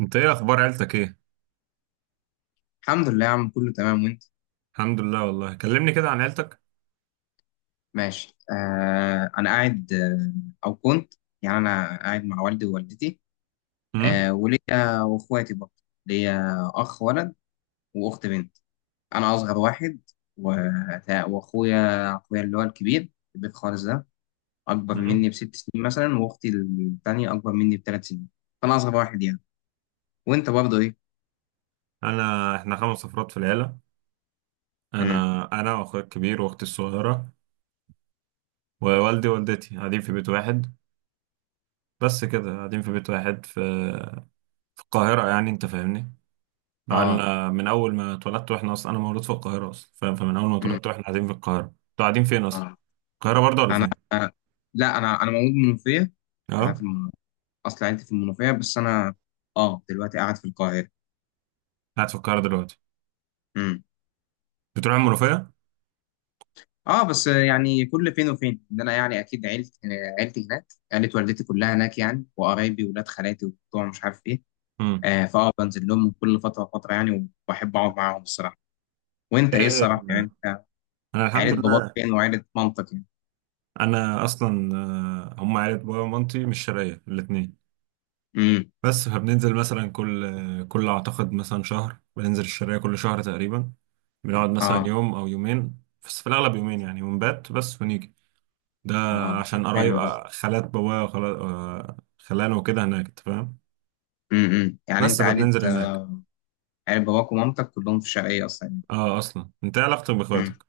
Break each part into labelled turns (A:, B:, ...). A: انت، ايه اخبار عيلتك، ايه؟
B: الحمد لله يا عم، كله تمام. وانت؟
A: الحمد لله. والله، كلمني كده عن عيلتك.
B: ماشي. انا قاعد او كنت. يعني انا قاعد مع والدي ووالدتي.
A: امم.
B: وليا واخواتي برضه. ليا اخ ولد، واخت بنت. انا اصغر واحد. و- واخويا اللي هو الكبير، البيت خالص ده، اكبر مني
A: امم.
B: بـ6 سنين مثلا، واختي الثانيه اكبر مني بـ3 سنين. فانا اصغر واحد يعني. وانت برضه ايه؟
A: انا، احنا خمس افراد في العيله.
B: امم
A: انا واخويا الكبير واختي الصغيره ووالدي ووالدتي قاعدين في بيت واحد. بس كده، قاعدين في بيت واحد في القاهره يعني، انت فاهمني؟
B: اه
A: بقالنا من اول ما اتولدت واحنا اصلا، انا مولود في القاهره اصلا، فاهم. فمن اول ما
B: امم
A: اتولدت واحنا قاعدين في القاهره. انتوا قاعدين فين اصلا؟
B: اه
A: القاهره برضه ولا
B: انا
A: فين؟
B: آه. لا، انا مولود منوفيه. انا في
A: اه.
B: المنوفيه. اصل عيلتي في المنوفيه، بس انا اه دلوقتي قاعد في القاهره.
A: قاعد في القاهره دلوقتي.
B: امم
A: بتروح المنوفيه؟
B: اه بس يعني كل فين وفين ان انا يعني اكيد عيلتي هناك. عيله والدتي كلها هناك يعني، وقرايبي وولاد خالاتي وبتوع مش عارف ايه.
A: امم.
B: آه فاه بنزل لهم كل فتره وفتره يعني، وبحب اقعد معاهم الصراحه. وانت ايه
A: ايه؟
B: الصراحه يعني؟ انت
A: انا الحمد
B: عيله باباك
A: لله.
B: فين وعيله مامتك يعني؟
A: انا اصلا، هم عيلة بابا ومامتي مش شرقية الاتنين.
B: امم
A: بس فبننزل مثلا كل اعتقد مثلا شهر، بننزل الشرقية كل شهر تقريبا. بنقعد مثلا
B: اه،
A: يوم او يومين، بس في الاغلب يومين يعني، ونبات بس ونيجي. ده
B: اه، طب
A: عشان قرايب،
B: حلو ده.
A: خالات بابا وخالات خلانه وكده هناك، انت فاهم.
B: يعني
A: بس
B: انت عيله
A: فبننزل هناك.
B: عيله باباك ومامتك كلهم في الشرقيه اصلا يعني؟
A: اه، اصلا. انت إيه علاقتك
B: امم.
A: باخواتك؟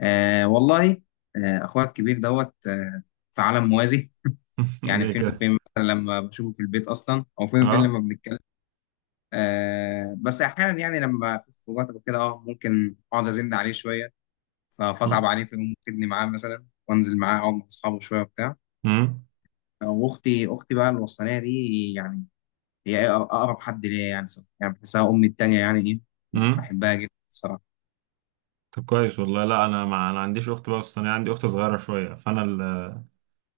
B: والله، اخويا الكبير دوت في عالم موازي. يعني
A: ليه
B: فين
A: كده؟
B: وفين مثلا لما بشوفه في البيت اصلا، او فين وفين
A: اه.
B: لما بنتكلم. بس احيانا يعني لما في خروجات او كده، ممكن اقعد ازن عليه شويه. فاصعب عليه، فيقوم واخدني معاه مثلا، وانزل معاه اقعد مع اصحابه شويه وبتاع.
A: امم.
B: واختي بقى الوسطانيه دي، يعني هي اقرب حد ليا يعني صراحة. يعني بحسها امي التانيه يعني ايه،
A: امم.
B: بحبها جدا الصراحه.
A: طب كويس والله. لا، انا، ما عنديش اخت بقى. بس انا عندي اخت صغيره شويه، فانا،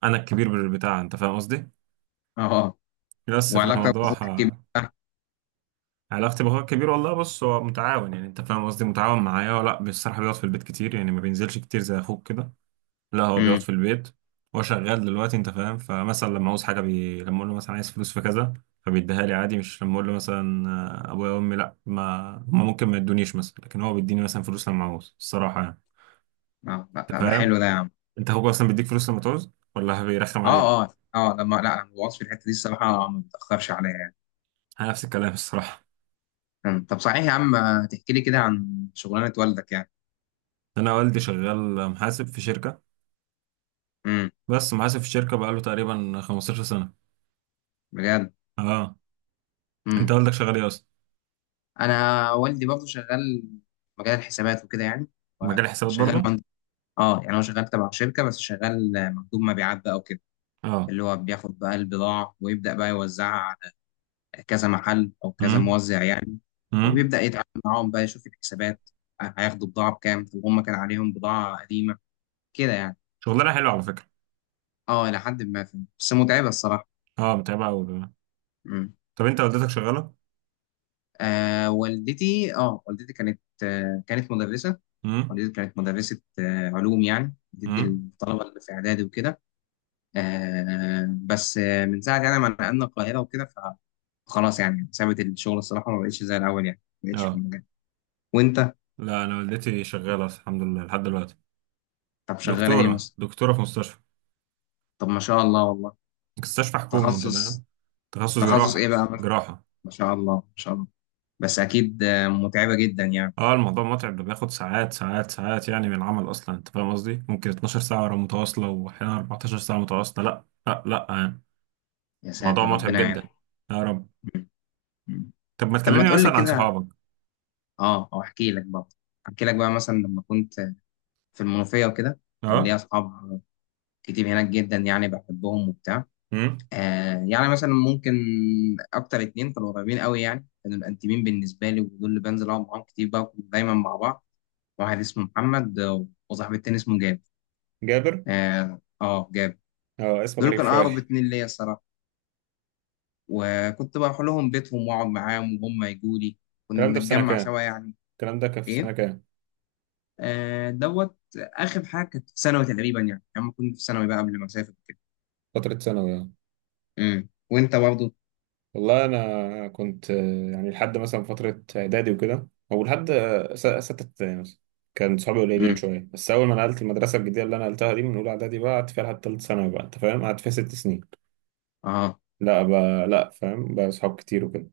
A: انا الكبير بتاع، انت فاهم قصدي.
B: اه.
A: بس
B: وعلاقتك
A: فالموضوع
B: باخوك الكبير؟
A: علاقتي باخويا الكبير، والله بص، هو متعاون، يعني انت فاهم قصدي، متعاون معايا. ولا بصراحه بيقعد في البيت كتير يعني، ما بينزلش كتير زي اخوك كده. لا، هو بيقعد
B: امم.
A: في البيت. هو شغال دلوقتي انت فاهم. فمثلا لما عاوز حاجه لما اقول له مثلا عايز فلوس في كذا، فبيديها لي عادي. مش لما اقول له مثلا، ابويا وامي، لا، ما هم ممكن ما يدونيش مثلا، لكن هو بيديني مثلا فلوس لما عاوز، الصراحه يعني.
B: لا لا
A: انت
B: لا، ده حلو
A: فاهم؟
B: ده يا عم.
A: انت اخوك اصلا بيديك فلوس لما تعوز ولا بيرخم عليك؟
B: اه اه اه، لما لا، الوصف في الحته دي الصراحه، ما بتاخرش عليا يعني.
A: انا نفس الكلام الصراحه.
B: أمم. طب صحيح يا عم، تحكي لي كده عن شغلانة والدك يعني؟
A: انا والدي شغال محاسب في شركه،
B: امم.
A: بس محاسب في الشركة بقاله تقريبا 15 سنة.
B: بجد؟
A: اه. انت
B: امم.
A: والدك شغال ايه اصلا؟
B: انا والدي برضه شغال مجال الحسابات وكده يعني.
A: مجال حسابات
B: وشغال
A: برضو.
B: مند... اه يعني هو شغال تبع شركة، بس شغال مندوب مبيعات بقى وكده،
A: اه.
B: اللي هو بياخد بقى البضاعة ويبدأ بقى يوزعها على كذا محل او كذا
A: امم.
B: موزع يعني.
A: امم.
B: وبيبدأ يتعامل معاهم بقى، يشوف الحسابات، هياخدوا بضاعة بكام، طب هم كان عليهم بضاعة قديمة كده يعني.
A: شغلانة حلوة على فكرة.
B: اه، إلى حد ما فهمت. بس متعبة الصراحة.
A: اه، متعبة قوي كمان.
B: مم.
A: طب انت والدتك شغالة؟
B: والدتي كانت مدرسة.
A: امم.
B: والدتي كانت مدرسة علوم، يعني بتدي
A: امم.
B: الطلبة اللي في إعدادي وكده. بس من ساعة يعني ما نقلنا القاهرة وكده، فخلاص يعني سابت الشغل الصراحة، ما بقتش زي الأول يعني، ما بقتش في
A: اه.
B: المجال. وأنت؟
A: لا، انا والدتي شغالة الحمد لله لحد دلوقتي.
B: طب شغالة إيه
A: دكتورة.
B: مثلا؟
A: دكتورة في مستشفى.
B: طب ما شاء الله والله.
A: مستشفى حكومي انت فاهم.
B: تخصص.
A: تخصص
B: تخصص
A: جراحة.
B: إيه بقى مثلا؟
A: جراحة.
B: ما شاء الله، ما شاء الله. بس أكيد متعبة جدا يعني.
A: اه، الموضوع متعب ده، بياخد ساعات ساعات ساعات يعني من العمل اصلا، انت فاهم قصدي، ممكن 12 ساعة متواصلة واحيانا 14 ساعة متواصلة. لا لا لا آه.
B: يا
A: موضوع
B: ساتر،
A: متعب
B: ربنا يعين.
A: جدا. يا رب.
B: م- م.
A: طب ما
B: طب ما
A: تكلمني
B: تقول لي
A: مثلا عن
B: كده،
A: صحابك.
B: اه. او احكي لك بقى مثلا لما كنت في المنوفيه وكده، كان ليا
A: اه.
B: اصحاب كتير هناك جدا يعني، بحبهم وبتاع.
A: امم.
B: يعني مثلا ممكن اكتر اتنين كانوا قريبين قوي يعني، كانوا الانتيمين بالنسبه لي، ودول اللي بنزل اقعد معاهم كتير بقى، كنا دايما مع بعض. واحد اسمه محمد، وصاحبي التاني اسمه جاب.
A: جابر.
B: اه. جاب.
A: اه، اسم
B: دول
A: غريب
B: كانوا اقرب
A: شوية.
B: اتنين ليا الصراحه. وكنت بروح لهم بيتهم واقعد معاهم، وهم يجوا لي، كنا
A: الكلام ده في سنة
B: بنتجمع
A: كام؟
B: سوا يعني.
A: الكلام ده كان في سنة
B: ايه؟
A: كام؟
B: دوت اخر حاجه كانت في ثانوي تقريبا يعني، لما كنت في ثانوي بقى قبل ما اسافر كده.
A: فترة ثانوي. اه.
B: وانت برضه؟
A: والله أنا كنت، يعني لحد مثلا فترة إعدادي وكده، أو لحد ستة ابتدائي مثلا. كان صحابي قليلين
B: امم،
A: شوية، بس أول ما نقلت المدرسة الجديدة اللي أنا نقلتها دي من أولى إعدادي، بقى قعدت فيها لحد تالت ثانوي، بقى أنت فاهم؟ قعدت فيها 6 سنين.
B: اه،
A: لا بقى، لا، فاهم بقى، صحاب كتير وكده.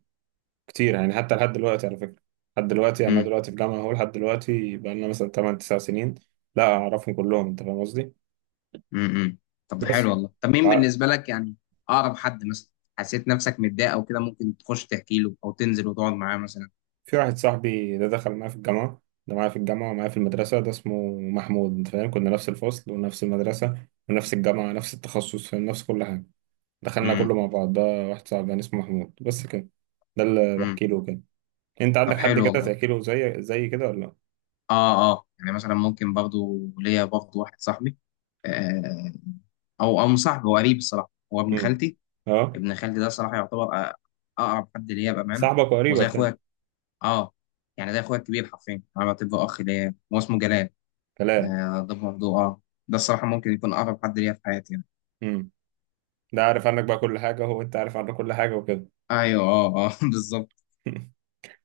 A: كتير يعني، حتى لحد دلوقتي على فكرة. لحد دلوقتي يعني، أنا
B: امم،
A: دلوقتي في جامعة أهو، لحد دلوقتي بقالنا مثلا 8 9 سنين. لا، أعرفهم كلهم أنت فاهم قصدي.
B: امم. طب ده حلو
A: بس
B: والله. طب مين
A: وع-
B: بالنسبه لك يعني اقرب حد مثلا، حسيت نفسك متضايق او كده ممكن تخش تحكي له، او تنزل وتقعد معاه مثلا؟
A: في واحد صاحبي ده دخل معايا في الجامعة. ده معايا في الجامعة ومعايا في المدرسة. ده اسمه محمود أنت فاهم. كنا نفس الفصل ونفس المدرسة ونفس الجامعة، نفس التخصص، فاهم، نفس كل حاجة. دخلنا
B: امم،
A: كله مع بعض ده. واحد صاحبي يعني اسمه محمود بس كده. ده اللي
B: امم.
A: بحكي له كده. أنت عندك
B: طب
A: حد
B: حلو
A: كده
B: والله.
A: تحكي له زي كده ولا لأ؟
B: اه اه، يعني مثلا ممكن برضه ليا برضه واحد صاحبي، آه او مش صاحبي، هو قريب الصراحه، هو ابن
A: امم.
B: خالتي.
A: أه.
B: ابن خالتي ده صراحه يعتبر، أ- اقرب حد ليا بامانه.
A: صاحبك
B: وزي
A: وقريبك يعني.
B: اخويا. اه يعني ده اخويا الكبير حرفيا، انا بعتبره اخ ليا، هو اسمه جلال.
A: كلام.
B: ده برضه ده الصراحه ممكن يكون اقرب حد ليا في حياتي يعني.
A: ده عارف عنك بقى كل حاجة هو، أنت عارف عنه كل حاجة وكده؟
B: ايوه، اه اه، بالظبط.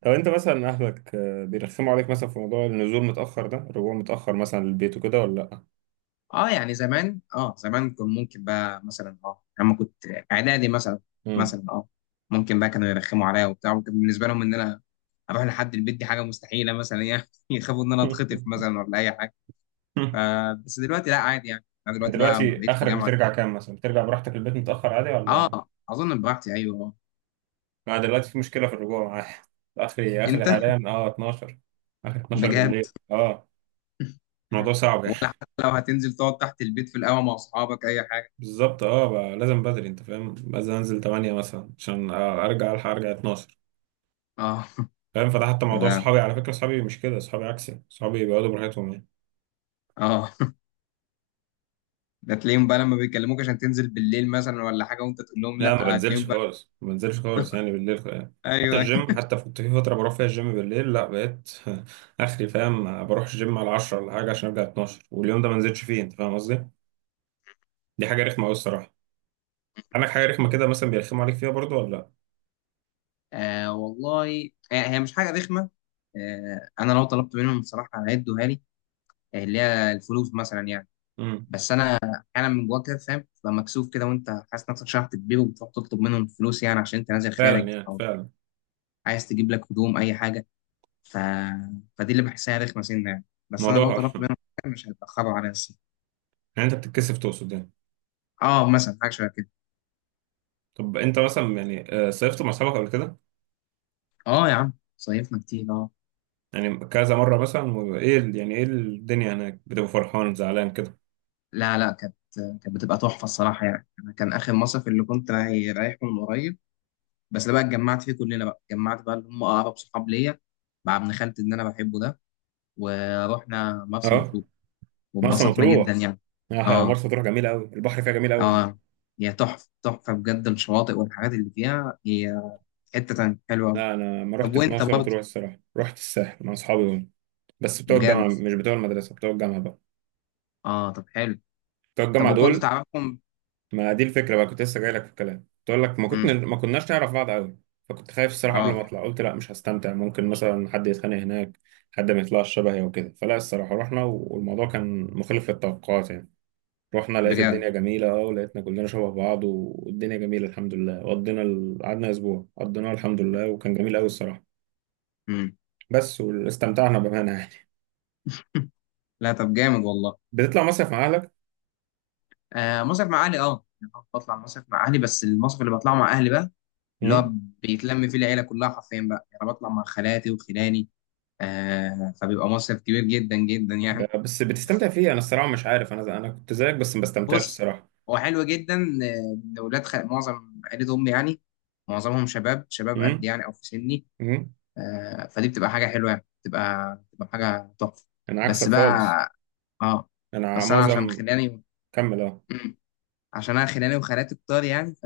A: طب أنت مثلا أهلك، بيرخموا عليك مثلا في موضوع النزول متأخر ده، الرجوع متأخر مثلا للبيت وكده ولا لأ؟
B: اه يعني زمان كان ممكن بقى مثلا، لما كنت اعدادي مثلا،
A: مم.
B: مثلا ممكن بقى كانوا يرخموا عليا وبتاع. وكان بالنسبه لهم ان انا اروح لحد البيت دي حاجه مستحيله مثلا يعني، يخافوا ان انا اتخطف مثلا ولا اي حاجه. ف بس دلوقتي لا، عادي يعني. انا دلوقتي بقى لما
A: دلوقتي
B: بقيت في
A: آخرك
B: الجامعه،
A: بترجع كام مثلا؟ بترجع براحتك البيت متأخر عادي ولا؟
B: اه اظن براحتي، ايوه.
A: أنا دلوقتي في مشكلة في الرجوع معايا. آخري، آخري
B: انت؟
A: حاليا أه 12. آخر 12
B: بجد؟
A: بالليل أه. الموضوع صعب يعني.
B: ولا حتى لو هتنزل تقعد تحت البيت في القهوة مع أصحابك أي حاجة؟
A: بالظبط، أه بقى لازم بدري، أنت فاهم؟ لازم أنزل 8 مثلا عشان أرجع ألحق أرجع 12.
B: اه
A: فاهم؟ فده حتى موضوع
B: اه
A: صحابي على فكرة. صحابي مش كده، صحابي عكسي، صحابي بيقعدوا براحتهم يعني.
B: اه. ده تلاقيهم بقى لما بيكلموك عشان تنزل بالليل مثلا ولا حاجة، وأنت تقول لهم
A: لا، ما
B: لأ،
A: بنزلش
B: هتلاقيهم بقى؟
A: خالص، ما بنزلش خالص يعني بالليل يعني. حتى
B: أيوه، أيوه.
A: الجيم، حتى كنت في فترة بروح فيها الجيم بالليل، لا بقيت. آخري فاهم، بروح الجيم على 10 ولا حاجة عشان أرجع 12، واليوم ده ما نزلتش فيه أنت فاهم قصدي؟ دي حاجة رخمة أوي الصراحة. عندك حاجة رخمة كده مثلا بيرخموا عليك فيها برضو ولا لأ؟
B: والله، هي مش حاجة رخمة. أنا لو طلبت منهم بصراحة هيدوها لي، اللي هي الفلوس مثلا يعني.
A: امم.
B: بس أنا أحيانا من جواك كده فاهم، تبقى مكسوف كده وأنت حاسس نفسك شحت تبيه، وبتروح تطلب منهم فلوس يعني عشان أنت نازل
A: فعلا
B: خارج،
A: يعني
B: أو
A: فعلا.
B: عايز تجيب لك هدوم أي حاجة. ف... فدي اللي بحسها رخمه سنه يعني. بس انا
A: الموضوع.
B: لو طلبت منهم حاجة مش هيتاخروا عليا الصراحه.
A: يعني أنت بتتكسف تقصد يعني.
B: اه، مثلا حاجه شبه كده.
A: طب أنت مثلا يعني، صيفت مع أصحابك قبل كده؟
B: اه يا عم، صيفنا كتير اه
A: يعني كذا مرة مثلا ايه يعني ايه الدنيا هناك بتبقى فرحان زعلان كده؟
B: لا لا، كانت بتبقى تحفه الصراحه يعني. انا كان اخر مصيف اللي كنت رايحه من قريب، بس ده بقى اتجمعت فيه كلنا بقى، اتجمعت بقى اللي هم اقرب صحاب ليا مع ابن خالتي اللي انا بحبه ده، ورحنا مرسى
A: اه.
B: مطروح،
A: مرسى
B: واتبسطنا جدا
A: مطروح.
B: يعني. اه
A: مرسى مطروح جميلة قوي، البحر فيها جميل قوي يعني.
B: اه، هي تحفه تحفه بجد، الشواطئ والحاجات اللي فيها، هي حته تانية حلوه أوي.
A: لا، انا ما
B: طب
A: رحتش
B: وانت
A: مرسى
B: برضه؟
A: مطروح الصراحة، رحت الساحل مع اصحابي دول. بس بتوع الجامعة،
B: بجد.
A: مش بتوع المدرسة، بتوع الجامعة بقى.
B: اه، طب حلو.
A: بتوع
B: طب
A: الجامعة
B: وكنت
A: دول.
B: تعرفهم؟
A: ما دي الفكرة بقى، كنت لسه جاي لك في الكلام تقول لك، ما كنت
B: امم.
A: ما كناش نعرف بعض قوي. فكنت خايف الصراحة قبل
B: اه.
A: ما اطلع، قلت لا مش هستمتع، ممكن مثلا حد يتخانق هناك، حد ما يطلعش شبهي وكده. فلا الصراحة رحنا والموضوع كان مخالف للتوقعات يعني. رحنا، لقيت
B: بجد.
A: الدنيا جميلة اه، ولقيتنا كلنا شبه بعض والدنيا جميلة الحمد لله. وقضينا قعدنا أسبوع قضيناه الحمد لله وكان جميل أوي الصراحة.
B: امم.
A: بس واستمتعنا بأمانة يعني.
B: لا طب جامد والله.
A: بتطلع مصيف مع أهلك؟
B: مصيف مع اهلي، يعني أنا بطلع مصيف مع اهلي، بس المصيف اللي بطلعه مع اهلي بقى اللي هو
A: أمم.
B: بيتلم فيه العيله كلها حرفيا بقى يعني، بطلع مع خالاتي وخلاني. فبيبقى مصيف كبير جدا جدا يعني.
A: بس بتستمتع فيه؟ أنا الصراحة مش عارف، أنا أنا كنت زيك بس ما بستمتعش
B: بص،
A: الصراحة.
B: هو حلو جدا، معظم عيله امي يعني، معظمهم شباب شباب قد
A: أمم.
B: يعني او في سني،
A: أمم.
B: فدي بتبقى حاجة حلوة يعني، بتبقى حاجة تحفة.
A: أنا عكسك
B: بس
A: خالص.
B: بقى، اه.
A: أنا
B: بس انا عشان
A: معظم.
B: خلاني،
A: كمل أه.
B: مم. عشان انا خلاني وخالاتي كتار يعني،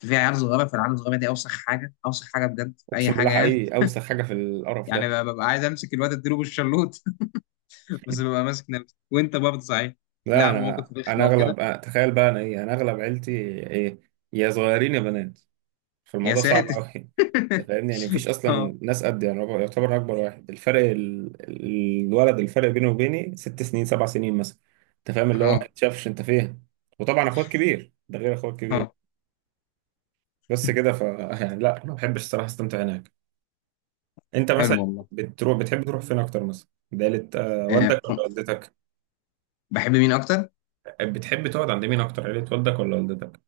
B: ففي عيال صغيرة، فالعيال الصغيرة دي اوسخ حاجة اوسخ حاجة بجد في اي
A: أقسم بالله
B: حاجة يعني.
A: حقيقي أوسخ حاجة في القرف
B: يعني
A: ده.
B: ببقى عايز امسك الواد اديله بالشلوط. بس ببقى ماسك نفسي. وانت برضه، صحيح؟
A: لا،
B: لا،
A: أنا
B: مواقف
A: أنا
B: رخمة وكده.
A: أغلب، تخيل بقى، أنا إيه، أنا أغلب عيلتي. إيه. يا صغيرين يا بنات.
B: يا
A: فالموضوع صعب
B: ساتر.
A: قوي. انت فاهمني يعني، مفيش
B: اه
A: اصلا ناس قد يعني. هو يعتبر أنا اكبر واحد، الفرق الولد، الفرق بينه وبيني 6 سنين 7 سنين مثلا. انت فاهم اللي هو ما
B: اه
A: يتشافش انت فين. وطبعا اخوك كبير ده غير اخوك كبير.
B: اه،
A: بس كده ف. يعني لا، ما بحبش الصراحه استمتع هناك. انت
B: حلو
A: مثلا
B: والله.
A: بتروح، بتحب تروح فين اكتر مثلا؟ عيلة، والدك
B: آه،
A: ولا والدتك؟
B: بحب مين اكتر؟
A: بتحب تقعد عند مين اكتر، عيلة والدك ولا والدتك؟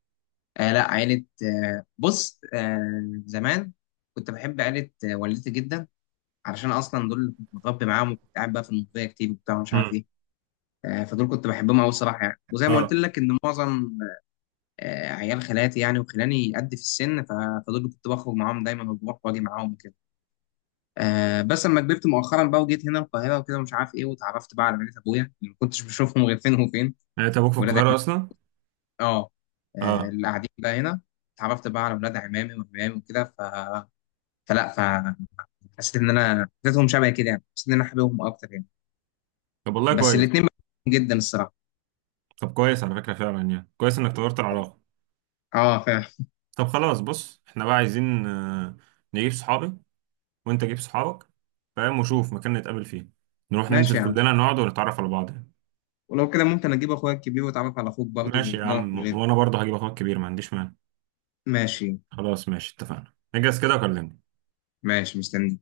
B: لا، عيلة، بص، زمان كنت بحب عيلة والدتي جدا، علشان أصلا دول اللي كنت متربي معاهم، وكنت قاعد بقى في المنوفية كتير وبتاع ومش عارف
A: امم.
B: إيه. فدول كنت بحبهم أوي الصراحة يعني، وزي ما قلت
A: اه
B: لك إن معظم عيال خالاتي يعني وخلاني قد في السن، فدول اللي كنت بخرج معاهم دايما وبروح وأجي معاهم وكده. بس لما كبرت مؤخرا بقى، وجيت هنا القاهرة وكده ومش عارف إيه، واتعرفت بقى على عيلة أبويا اللي ما كنتش بشوفهم غير فين وفين،
A: يعني انت ابوك في
B: ولاد
A: القاهره
B: عم-
A: اصلا.
B: آه.
A: اه
B: اللي قاعدين بقى هنا، اتعرفت بقى على ولاد عمامي وعمامي وكده. ف فلا فحسيت ان انا، حسيتهم شبه كده يعني، حسيت ان انا حاببهم اكتر يعني.
A: طب والله
B: بس
A: كويس.
B: الاثنين جدا الصراحه.
A: طب كويس على فكره، فعلا يعني، كويس انك طورت العلاقه.
B: اه، فاهم.
A: طب خلاص بص، احنا بقى عايزين، نجيب صحابي وانت جيب صحابك، فاهم، وشوف مكان نتقابل فيه، نروح
B: ماشي يا
A: ننزل
B: عم.
A: كلنا نقعد ونتعرف على بعض يعني.
B: ولو كده ممكن اجيب اخويا الكبير واتعرف على اخوك برضه
A: ماشي يا
B: ونقعد
A: عم،
B: كلنا.
A: وانا برضه هجيب اخوك كبير، ما عنديش مانع.
B: ماشي.
A: خلاص ماشي، اتفقنا، اجهز كده وكلمني.
B: ماشي، مستني.